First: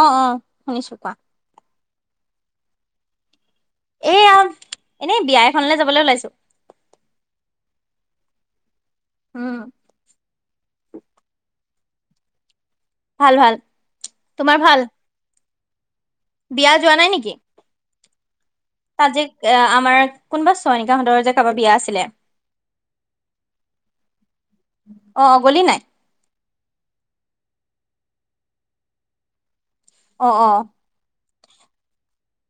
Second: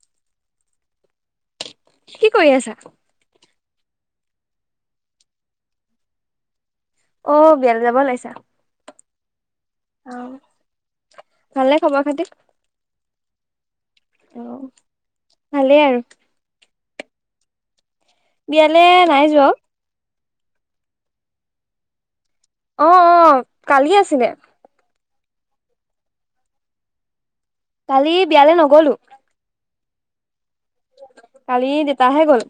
অ', শুনিছো কোৱা কি কৰি আছা? এয়া এনেই বিয়া এখনলে যাবলৈ ওলাইছো অ', বিয়ালৈ যাব ওলাইছা উম, আহ ভালে খবৰ খাতি? ভাল, তোমাৰ অ', ভাল ভালেই আৰু বিয়া যোৱা নাই নেকি? বিয়ালে ত নাই যে যোৱা আমাৰ কোনোবা চোৱনিকাহঁতৰ যে কাৰোবাৰ বিয়া আছিলে অ', কালি আছিলে অ', গলি নাই কালি বিয়ালৈ নগলো অ', কালি দেতাহে গ'ল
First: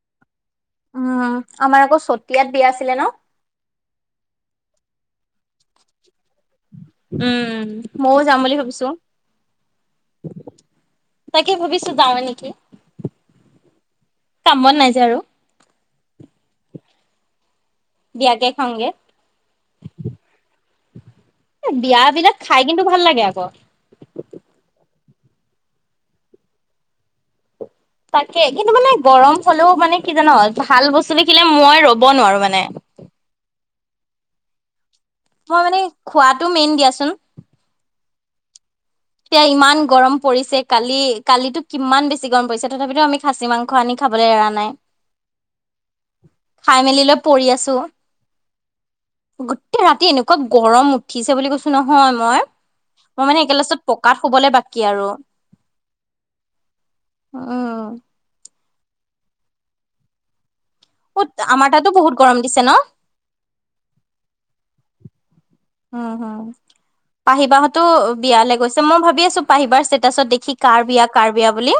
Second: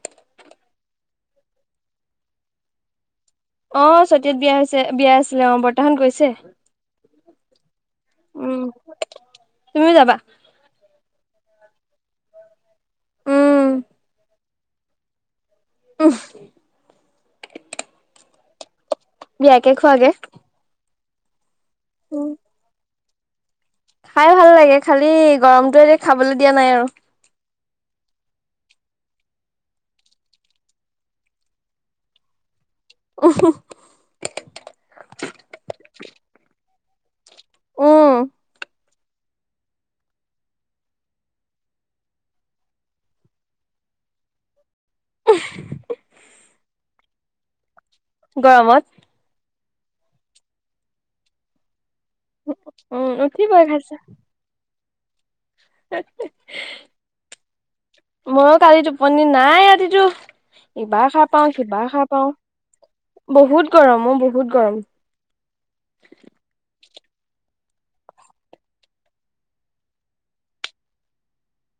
উম, আমাৰ আকৌ চতিয়াত বিয়া আছিলে ন অ', তিয়াত বিয়া হৈছে বিয়া আছিলে অ বৰ্তা হত গৈছে উম, ময়ও যাম বুলি উম, ভাবিছো তুমিও যাবা? তাকে ভাবিছো যাও নেকি? উম, কামত নাই যে আৰু উ, বিয়াাকে খাামগে একেকোৱাে বিয় বিলাক খাই কিন্তু ভাল লাগে আকৌ খাই ভাল লাগে খালি গৰমটোৱ এতি খাবলৈ দিয়া নাই আৰু তাকে, কিন্তু মানে গৰম হ'লেও মানে কি জানো ভাল বস্তু দেখিলে মই ৰ'ব নোৱাৰো মানে মই মানে খোৱাটো মেইন দিয়াচোন। উম। সেইয়া ইমান গৰম পৰিছে। কালি কালিটো কিমান বেছি গৰম পৰিছে। তথাপিতো আমি সাহি মাংস আনি খাই খাবলৈ এৰা নাই। খাই মেলি লৈ পৰি আছো। গৰমত। গোটেই ৰাতি এনেকুৱা গৰম উঠিছে বুলি কৈছো নহয় মই। উম মই মানে একে উঠিবই লাষ্টতত পকাত শুবলৈ বাকি আৰু। উম মই কালি টোপনিৰ নাই ৰাতিটো। ইবাৰ সাৰ পাওঁ আমাৰ তাতো সিবাৰ সাৰ বহুত গৰম পাওঁ দিছে ন বহুত গৰম মোৰ বহুত গৰম। উম, হম। পাহি বাহঁতো বিয়ালৈ গৈছে মই ভাবি আছো পাহি বাৰ ষ্টেটাচত দেখি কাৰ বিয়া কাৰ বিয়া বুলি।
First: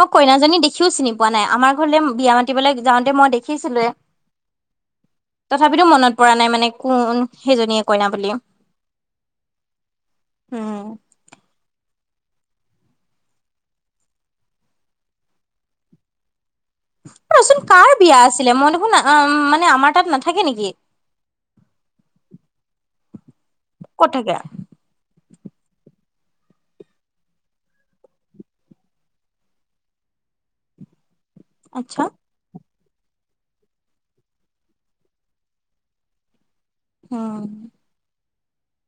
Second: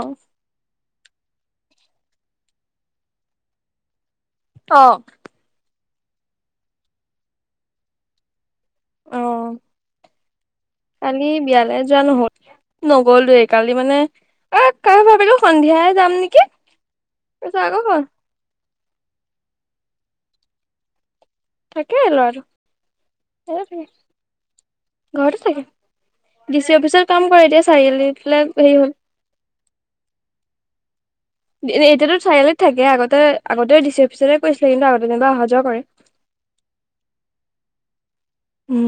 মই কইনাজনী দেখিও চিনি পোৱা নাই। আমাৰ ঘৰলে বিয়া মাতিবলৈ যাওঁতে মই দেখিছিলোৱে। অ'। তথাপিতো মনত পৰা নাই মানে কোন সেইজনীয়ে কইনা বুলি। অ'। উম কালি বিয়ালে যোৱা নহ'ল নগ'লোয়ে কালি মানে আকৌ ভাবিলো সন্ধিয়াই যাম নেকি। ৰ'বা তাৰপিছত চোন আকৌ কাৰ বিয়া আছিলে, মই দেখোন আ উম মানে আমাৰ তাত নাথাকে নেকি? থাকে ল'ৰাটো। ক'ত থাকে? ঘৰতে থাকে। ডি চি অফিচত কাম কৰে এতিয়া চাৰিআলি ফালে হেৰি হ'ল। আচ্ছা এ-এতিয়াতো চাৰিআলিত থাকে আগতে আগতে ডি চি অফিচতে কৈৰিছিলে। কিন্তু আগতে যেনিবা অহা যোৱা কৰে। উম। হম।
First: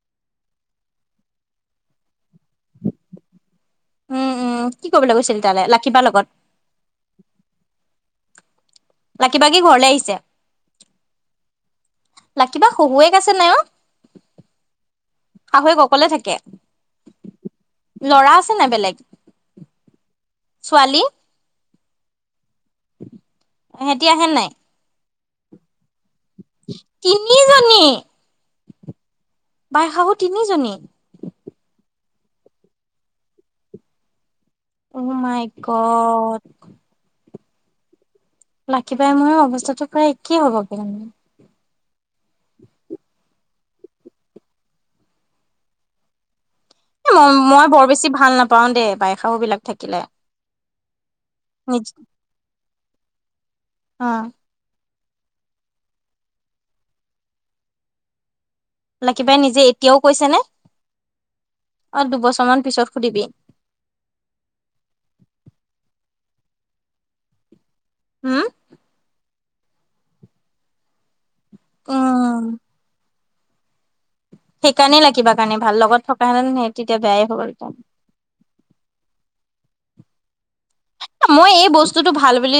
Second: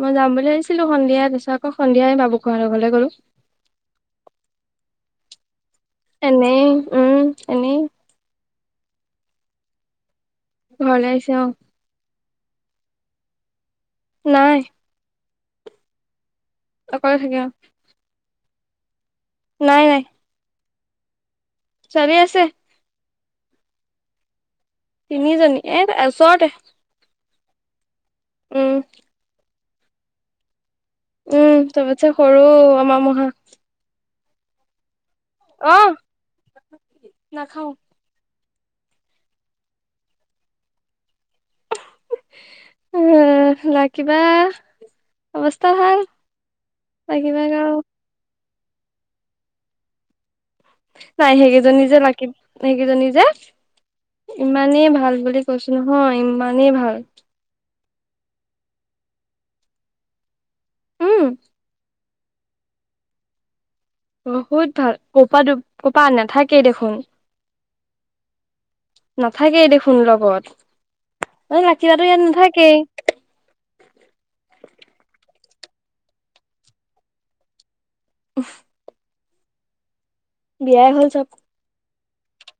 মই যাম বুলি ভাবিছিলো সন্ধিয়া। তাৰপিছত আকৌ সন্ধিয়া বাবু খোৱাহঁতৰ ঘৰলৈ গ'ল। উম, উম কি কৰিবলৈ গৈছিল তালে? ল এনেই উম এনেই। লাকী বা কি ঘৰলে আহিছে? ঘৰলে আহিছে অ'। লাকী বা শহুৱেক আছে নাই অ'? নাই। শাহুৱেক অকলে থাকে? অকলে থাকে অ'। ল'ৰা আছে নাই বেলেগ। নাই নাই। ছোৱালী? ছোৱালী আছে। সেহেতি আহে নাই? তিনিজনী এ ওচৰতে। তিনিজনী। উম। বাই শাহু তিনিজনী? উম, চবতছে সৰু আমাৰ মহা। অ', মাই গ'দ। নাখাওঁ। লাকী বাই মোৰে অৱস্থাতটো প্ৰায় একেইে হ'ব গে। উম, লাকী বা অৱস্থা ভাল। এ লাকিবাক মই-মই আৰু বৰ বেছি ভাল নাপাওঁ দেই বাই শাহুবিলাক থাকিলে। নাই সেইকেইজনী নিজ যে লাগি সেইকেইজনী যে অ ইমানেই ভাল বুলি কৈছো নহয় ইমানেই ভাল। লাকী বাই নিজে এতিয়াও কৈছেনে? উম। অ', দুবছৰমান পিছত সুধিবি। বহুত ভাল কপা কোপা নাথাকেই দেখোন। হম। নাথাকেই দেখোন লগত মান লাকী বা ইয়াত উম নাথাকেই। সেইকাৰণে লা কিবা কাৰণে ভাল লগত থকা হেন তেতিয়া বেয়াই হ'ল। উ [unintelligible] বিয়াই হ'ল চব বস্তুতটো ভাল বুলি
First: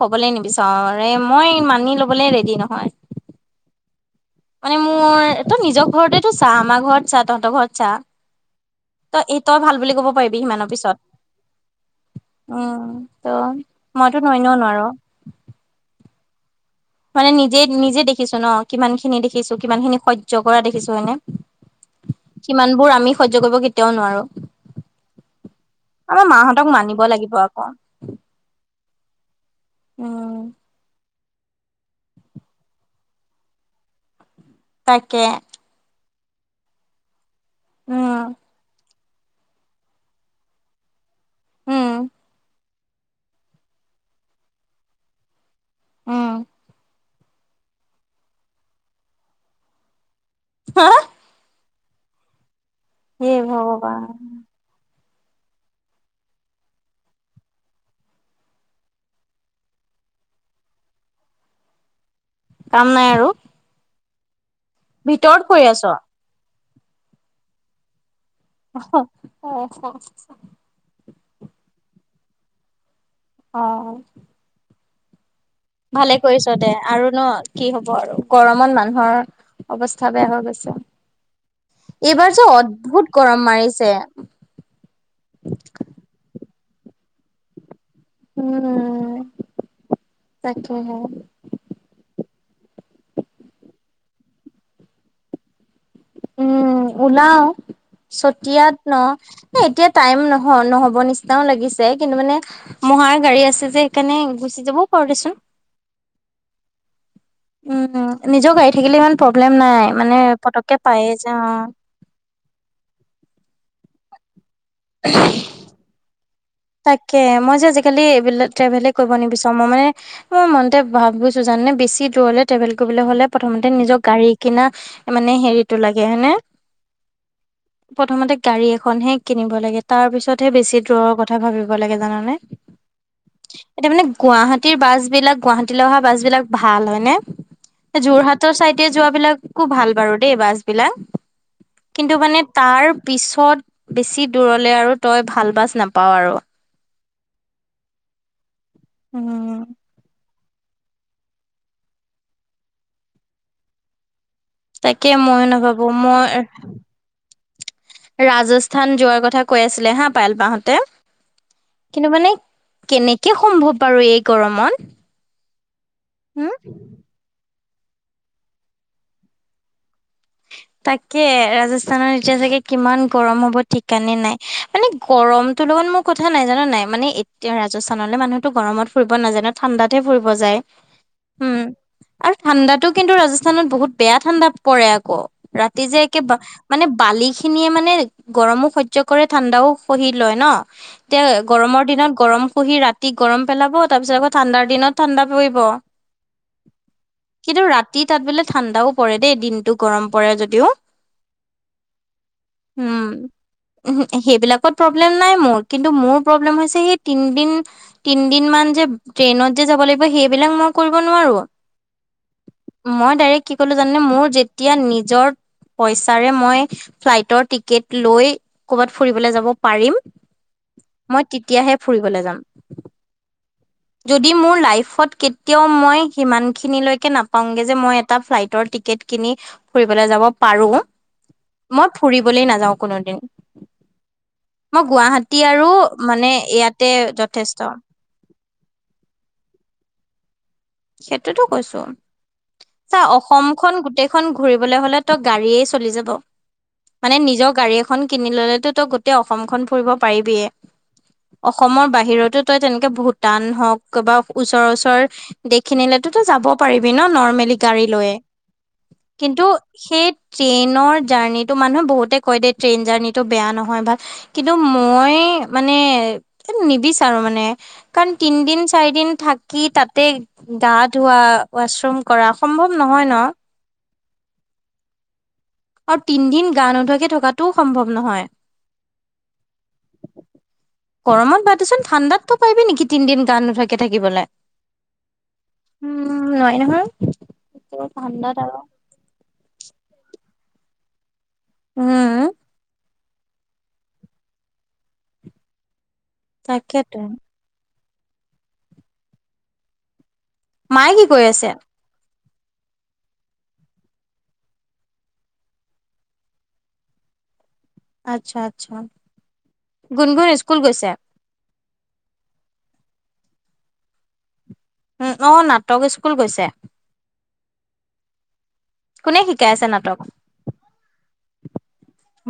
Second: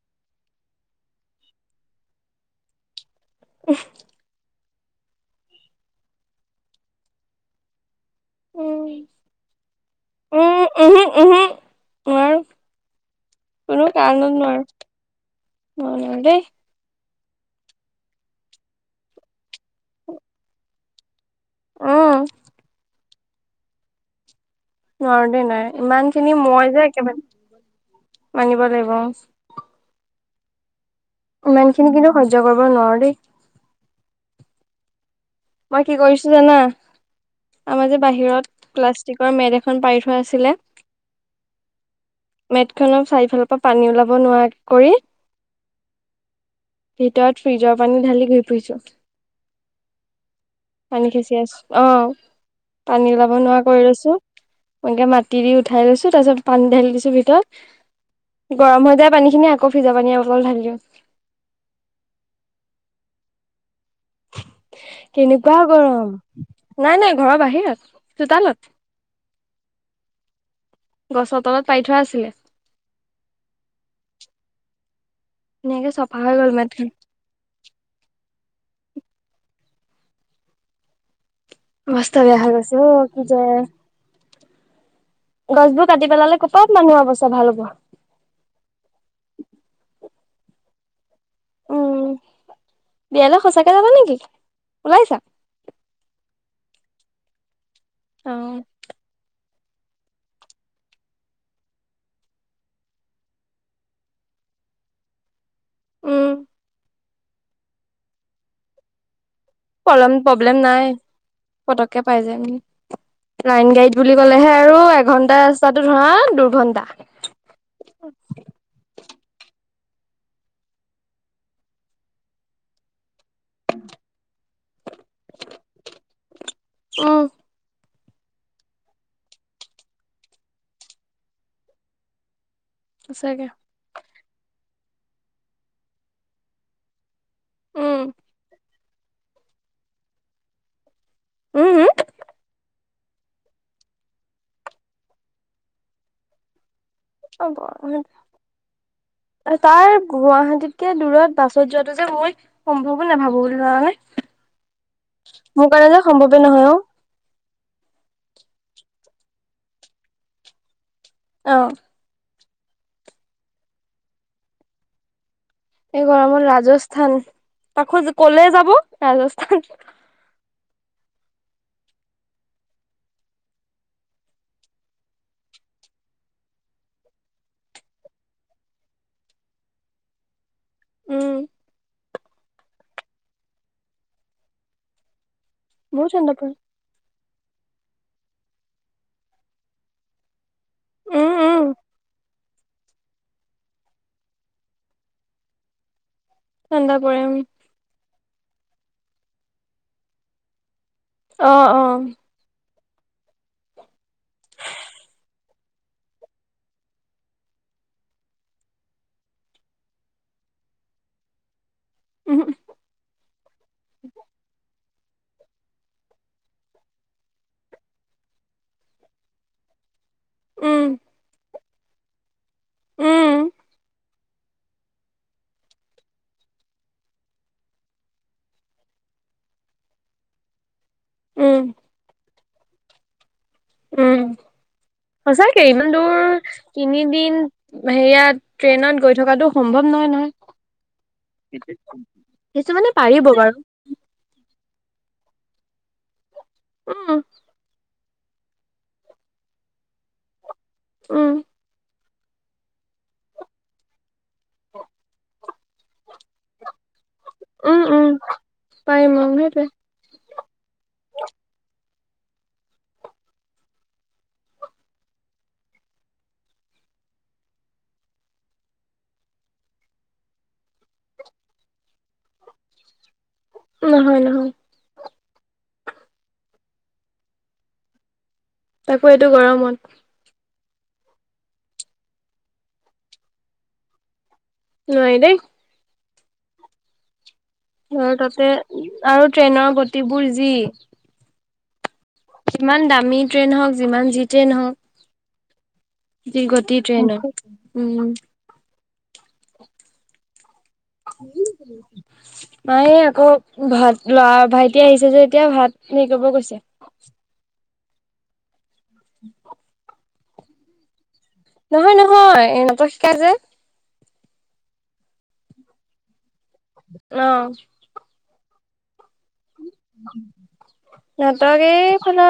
ক'বলৈ নিবিচাৰো ৰে মই মানি ল'বলৈ ৰেডি নহয়। [unintelligible] মানে মোৰ ত নিজৰ ঘৰতেতটো চাহ আমাৰ ঘৰত চা তহঁতৰ ঘৰত চা। উম, তই এই তই ভাল বুলি ক'ব পাৰিবি উম, সিমানৰ উহো, উহো। নোৱাৰো পিছত। উম ত' মইতো নানো নোৱাৰো। অ', নোৱাৰোদে। মানে নিজে, নিজে দেখিছোঁ ন কিমান খিনি দেখিছোঁ কিমান খিনি সহ্য কৰা দেখিছোঁ হয়নে। অ', সিমানবোৰ আমি সহ্য কৰিব কেতিয়াও নোৱাৰো। নোৱাৰো দেই নাই ইমান আমাৰ খিনি মাহঁতক মই যে মানিব একেবাৰে লাগিব আকৌ মানিব লাগিব উম। ইমান খিনি কিন্তু সহ্য কৰিব নোৱাৰো দেই। তাকে। মই কি কৰিছোঁ জানা আমাৰ যে উম বাহিৰত ক্লাছ মেদ এখন পাৰি থোৱা আছিলে উম। মেট খন চাৰিফালৰ পৰা পানী ওলাব নোৱাৰা কৰি উম। ভিতৰত ফ্ৰিজৰ পানী ঢালি ঘুই ফুৰিছো পানী খেচি আছোঁ। অ', পানী হে ওলাব নোৱাৰা কৰি ভগৱান লৈছো সনকে মাত তিৰি উঠাই লৈছো তাৰ পিছত পানী ঢালি দিছো ভিতৰত গৰম হৈ যায় পানী খিনি আকৌ ফ্ৰিজৰ পানী আৰু অকণ কাম নাই আৰু ভিতৰত কেনেকুৱা কৰি আছ? গৰম নাই, নাই ঘৰৰ বাহিৰত চোতালত গছৰ তলত পাৰি থোৱা আছিলে। অহ। ধুনীয়াকে ভালে চফা হৈ গ'ল কৰিছ দে মেটখন আৰু ন কি হ'ব আৰু গৰমত মানুহৰ অৱস্থা বেয়া হৈ গৈছে। অৱস্থা বেয়া এইবাৰ যে হৈ গৈছে অ অদ্ভুত কি গৰম যে মাৰিছে। গছবোৰ কাটি পেলালে ক'পাত মানুহৰ অৱস্থা ভাল হ'ব। উম তাকে হে। উম, বিয়ালৈ সঁচাকে যাবা নেকি ওলাইছা। উম, ওলাও উম, চতিয়াত ন। এতিয়া টাইম নহ নহব নিচিনাও লাগিছে কিন্তু মানে মহাৰ গাড়ী আছে যে সেইকাৰণে যাবও পাৰ দেচোন। উম, উম নিজৰ গাড়ী থাকিলে ইমান প্ৰব্লেম নাই প্ৰব্লেম মানে প্ৰব্লেম পটকে নাই পায়েই যে অ'। পতককে পাই যাম। লাইন গাড়ীদ বুলি ক'লেহে আৰু এঘন্টা ৰাস্তাটো ধৰা দূৰ তাকে মই যে আজিকালি এইবিলাক ট্ৰেভেলে কৰিব নিবিচাৰোঁ মই মানে মই মনতে ভাবিছোঁ জানে বেছি দূৰলে ট্ৰেভেল কৰিবলে হলে প্ৰথমতে নিজৰ গাড়ী কিনা মানে হেৰিতটো লাগে হয়নে। উম। প্ৰথমতে গাড়ী এখনহে কিনিব লাগে, তাৰ পিছতহে বেছি দূৰৰ কথা ভাবিব লাগে জানানে। সঁচাকে। এতিয়া মানে গুৱাহাটীৰ বাছ বিলাক, গুৱাহাটীলৈ অহা বাছ বিলাক ভাল হয়নে, উম, যোৰহাটৰ চাই এতিয়া যোৱা বিলাকো ভাল বাৰু দেই বাছ বিলাক, উম, কিন্তু মানে তাৰ পিছত বেছি দূৰলে আৰু তই ভাল বাচ নাপাওঁ আৰু। অ', গী উম তাৰ গুৱাহাটী। তেতিয়া দূৰত বাছত যোৱাতটো যে মই সম্ভৱো নাভাবোঁ বুলি জানানে। তাকে ময়ো নাভাবোঁ মই নহয় অ'। ৰাজ স্থান যোৱাৰ কথা কৈ আছিলে হা পায়েল বা হতে, অ', কিন্তু মানে কেনেকে সম্ভৱ বাৰু আৰু এই গৰমত। এই গৰমত উম ৰাজস্থান তাকো ক'লে যাব ৰাজস্থান। তাকে ৰাজস্থানৰ এতিয়া চাগে কিমান গৰম হ'ব ঠিকানে নাই, মানে গৰমতো লগত। মোৰ কথা নাই জান নে নাই, মানে এতিয়া ৰাজস্থানলৈ মানুহতো গৰমত ফুৰিব নাযায় নহয় ঠাণ্ডাত হে ফুৰিব যায়। উম, আৰু ঠাণ্ডাতো কিন্তু ৰাজস্থানত বহুত বেয়া ঠাণ্ডা পৰে আকৌ। ক ৰাতি যে বহুত একে ঠাণ্ডা পৰে মানে বালি। খিনিয়ে মানে গৰমো সহ্য কৰে ঠাণ্ডাও সহি লয় ন। এতিয়া উম, উম, গৰমৰ দিনত গৰম। পুহি ৰাতি গৰম পেলাব, তাৰপিছত আকৌ ঠাণ্ডাৰ দিনত ঠাণ্ডা পৰিব। ঠাণ্ডা পৰে উম। কিন্তু ৰাতি তাত বোলে ঠাণ্ডাও পৰে দেই দিনতটো গৰম পৰে যদিও। অ', অ'। উম। সেইবিলাকত প্ৰব্লেম নাই মোৰ, কিন্তু মোৰ প্ৰব্লেম হৈছে সি তিন দিন, তিন দিন মা সেইখন যে ট্ৰেইনত যে যাব লাগিব সেইবিলাক মই কৰিব নোৱাৰোঁ। উম, মই ডাইৰেক্ট কি কলোঁ জানে মোৰ যেতিয়া নিজৰ। পইচাৰে মই ফ্লাইটৰ টিকেট লৈ কৰবাত ফুৰিবলৈ যাব পাৰিম। উম, মই তেতিয়াহে ফুৰিবলৈ যাম। উম। যদি মোৰ লাইফত কেতিয়াও মই সিমানখিনিলৈকে নাপাওঁগৈ, যে মই এটা ফ্লাইটৰ টিকেট কিনি। ফুৰিবলৈ যাব পাৰোঁ, উম, মই ফুৰিবলৈ নাযাওঁ কোনো দিন। উম। মই গুৱাহাটী। সঁচাকে আৰু ইমান দূৰ মানে ইয়াতে তিনিদিন, যথেষ্ট হেইয়াত ট্ৰেইনত গৈ থকাটো সম্ভৱ নহয়, নহয়। সেইটোতো কৈছোঁ, কিছুমানে চা পাৰিব বাৰু অসমখন গোটেইখন ঘূৰিব। ঘূৰিবলৈ হ'লে ত গাড়ী য়ে চলি যাব, উম, মানে নিজৰ গাড়ী এখন। ইখন কিনি ললেটো তই গোটেই অসমখন ফুৰিব পাৰিবিয়ে, উম, অসমৰ বাহিৰত তই তেনেকে ভূটান হওঁক বা ওচৰ, ওচৰ দেশখিনিলেতো তই যাব পাৰিবি ন নৰ্মেল। মেলি উম, গাড়ী উম, লয়, পাৰিম অ', কিন্তু সেইটোৱে সে ট্ৰেইনৰ জাৰ্ণিটো মানুহে বহুতে কয় দে, ট্ৰেইন জাৰ্ণিটো বেয়া নহয় ভাল, কিন্তু মই মানে নিবিচাৰোঁ মানে কাৰণ তিনদিন, চাৰি দিন থাকি তাতে। গা ধোৱাা ৱাশৰুম কৰা সম্ভৱ নহয় ন। নহয়, নহয়। আৰু তিনদিন গা নোধোৱাকে থকাটোও সম্ভৱ নহয়। তাকো এইটো গৰমত। গৰমত বাদচোন ঠাণ্ডাতো পাৰিবি নেকি তিনদিন গা নোধোৱাকে থাকিবলৈ? নোৱাৰি দেই। উম, নোৱাৰি ন। ততে আৰু ট্ৰেইনৰ গতিবোৰ যি। উম। যিমান দামী ট্ৰেইন হওঁক যিমান যি ট্ৰেইন হওঁক, যি গতি তাকেতো ট্ৰেইনত। উম। মায়ে কি কই আছে? মায়ে আকৌ ভাত লৰা-ভাইটি আহিছে যে এতিয়া, ভাত হেৰি কৰিব গৈছে। আচ্ছা, আচ্ছা। [inaudible] গুণগুণ স্কুল গৈছে। নহয়, নহয় এ নাটক শিকাই যে। উম, অ' নাটক স্কুল গৈছে। অ'। কোনে শিকাই আছে নাটক? নাটক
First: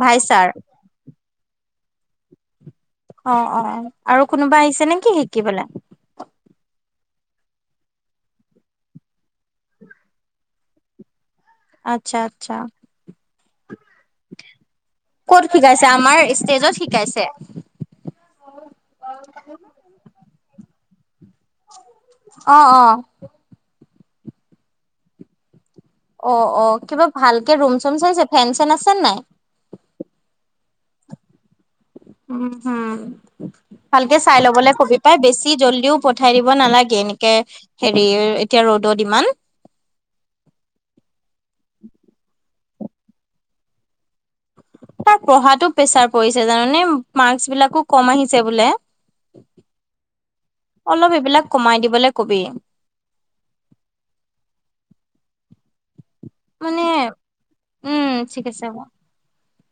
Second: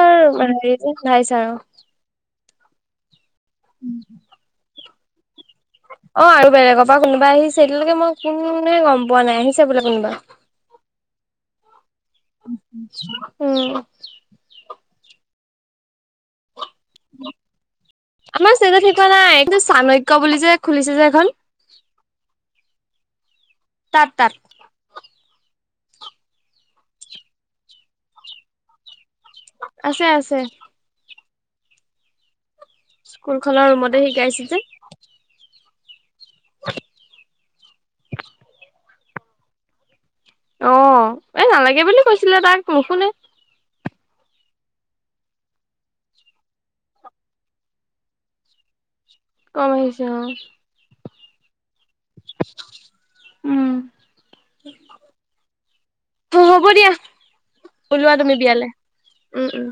ভাই ছাৰ হেৰি যে লাইছ আৰু। অ, অ, অ', আৰু কোনোবা আহিছে নেকি শিকিবলে? [inaudible] অ', আৰু বেলেগৰ পৰা কোনোবা আহিছে, এতিয়ালৈকে মই কোন গম পোৱা নাই। আহিছে বোলে কোনোবা। আচ্ছা আচ্ছা উম। ক'ত শিকাইছে? আমাৰ ষ্টেজত শিকাইছে? আমাৰ ষ্টেজত শিকোৱা নাই, চাণক্য বুলি যে খুলিছে যে এইখন। [inaudible] তাত, তাত। অ, অ, কিবা ভালকে ৰুম-চুম চাইছে? ফেন-চেন আছে নে নাই? আছে, আছে। উম, হুম। স্কুলখনৰ ৰুমতে ভালকে চাই শিকাইছে যে ল'বলে কবি পাই বেছি জলদি পঠাই দিব নালাগে, এনেকে হেৰিৰ এতিয়া ৰ'দত ইমান। অ', এ নালাগে বুলি কৈছিলে তাক, নুশুনে। তাৰ পঢ়াতো প্ৰেছাৰ পৰিছে জাননে? মাৰ্কচ বিলাকো কম আহিছে বোলে। কম আহিছে অ'। অলপ এইবিলাক কমাই দিবলৈ কবি। উম হ-হ'ব মানে দিয়া, উম ওলোৱা তুমি ঠিক আছে বিয়ালে। হ'ব। উম, উম।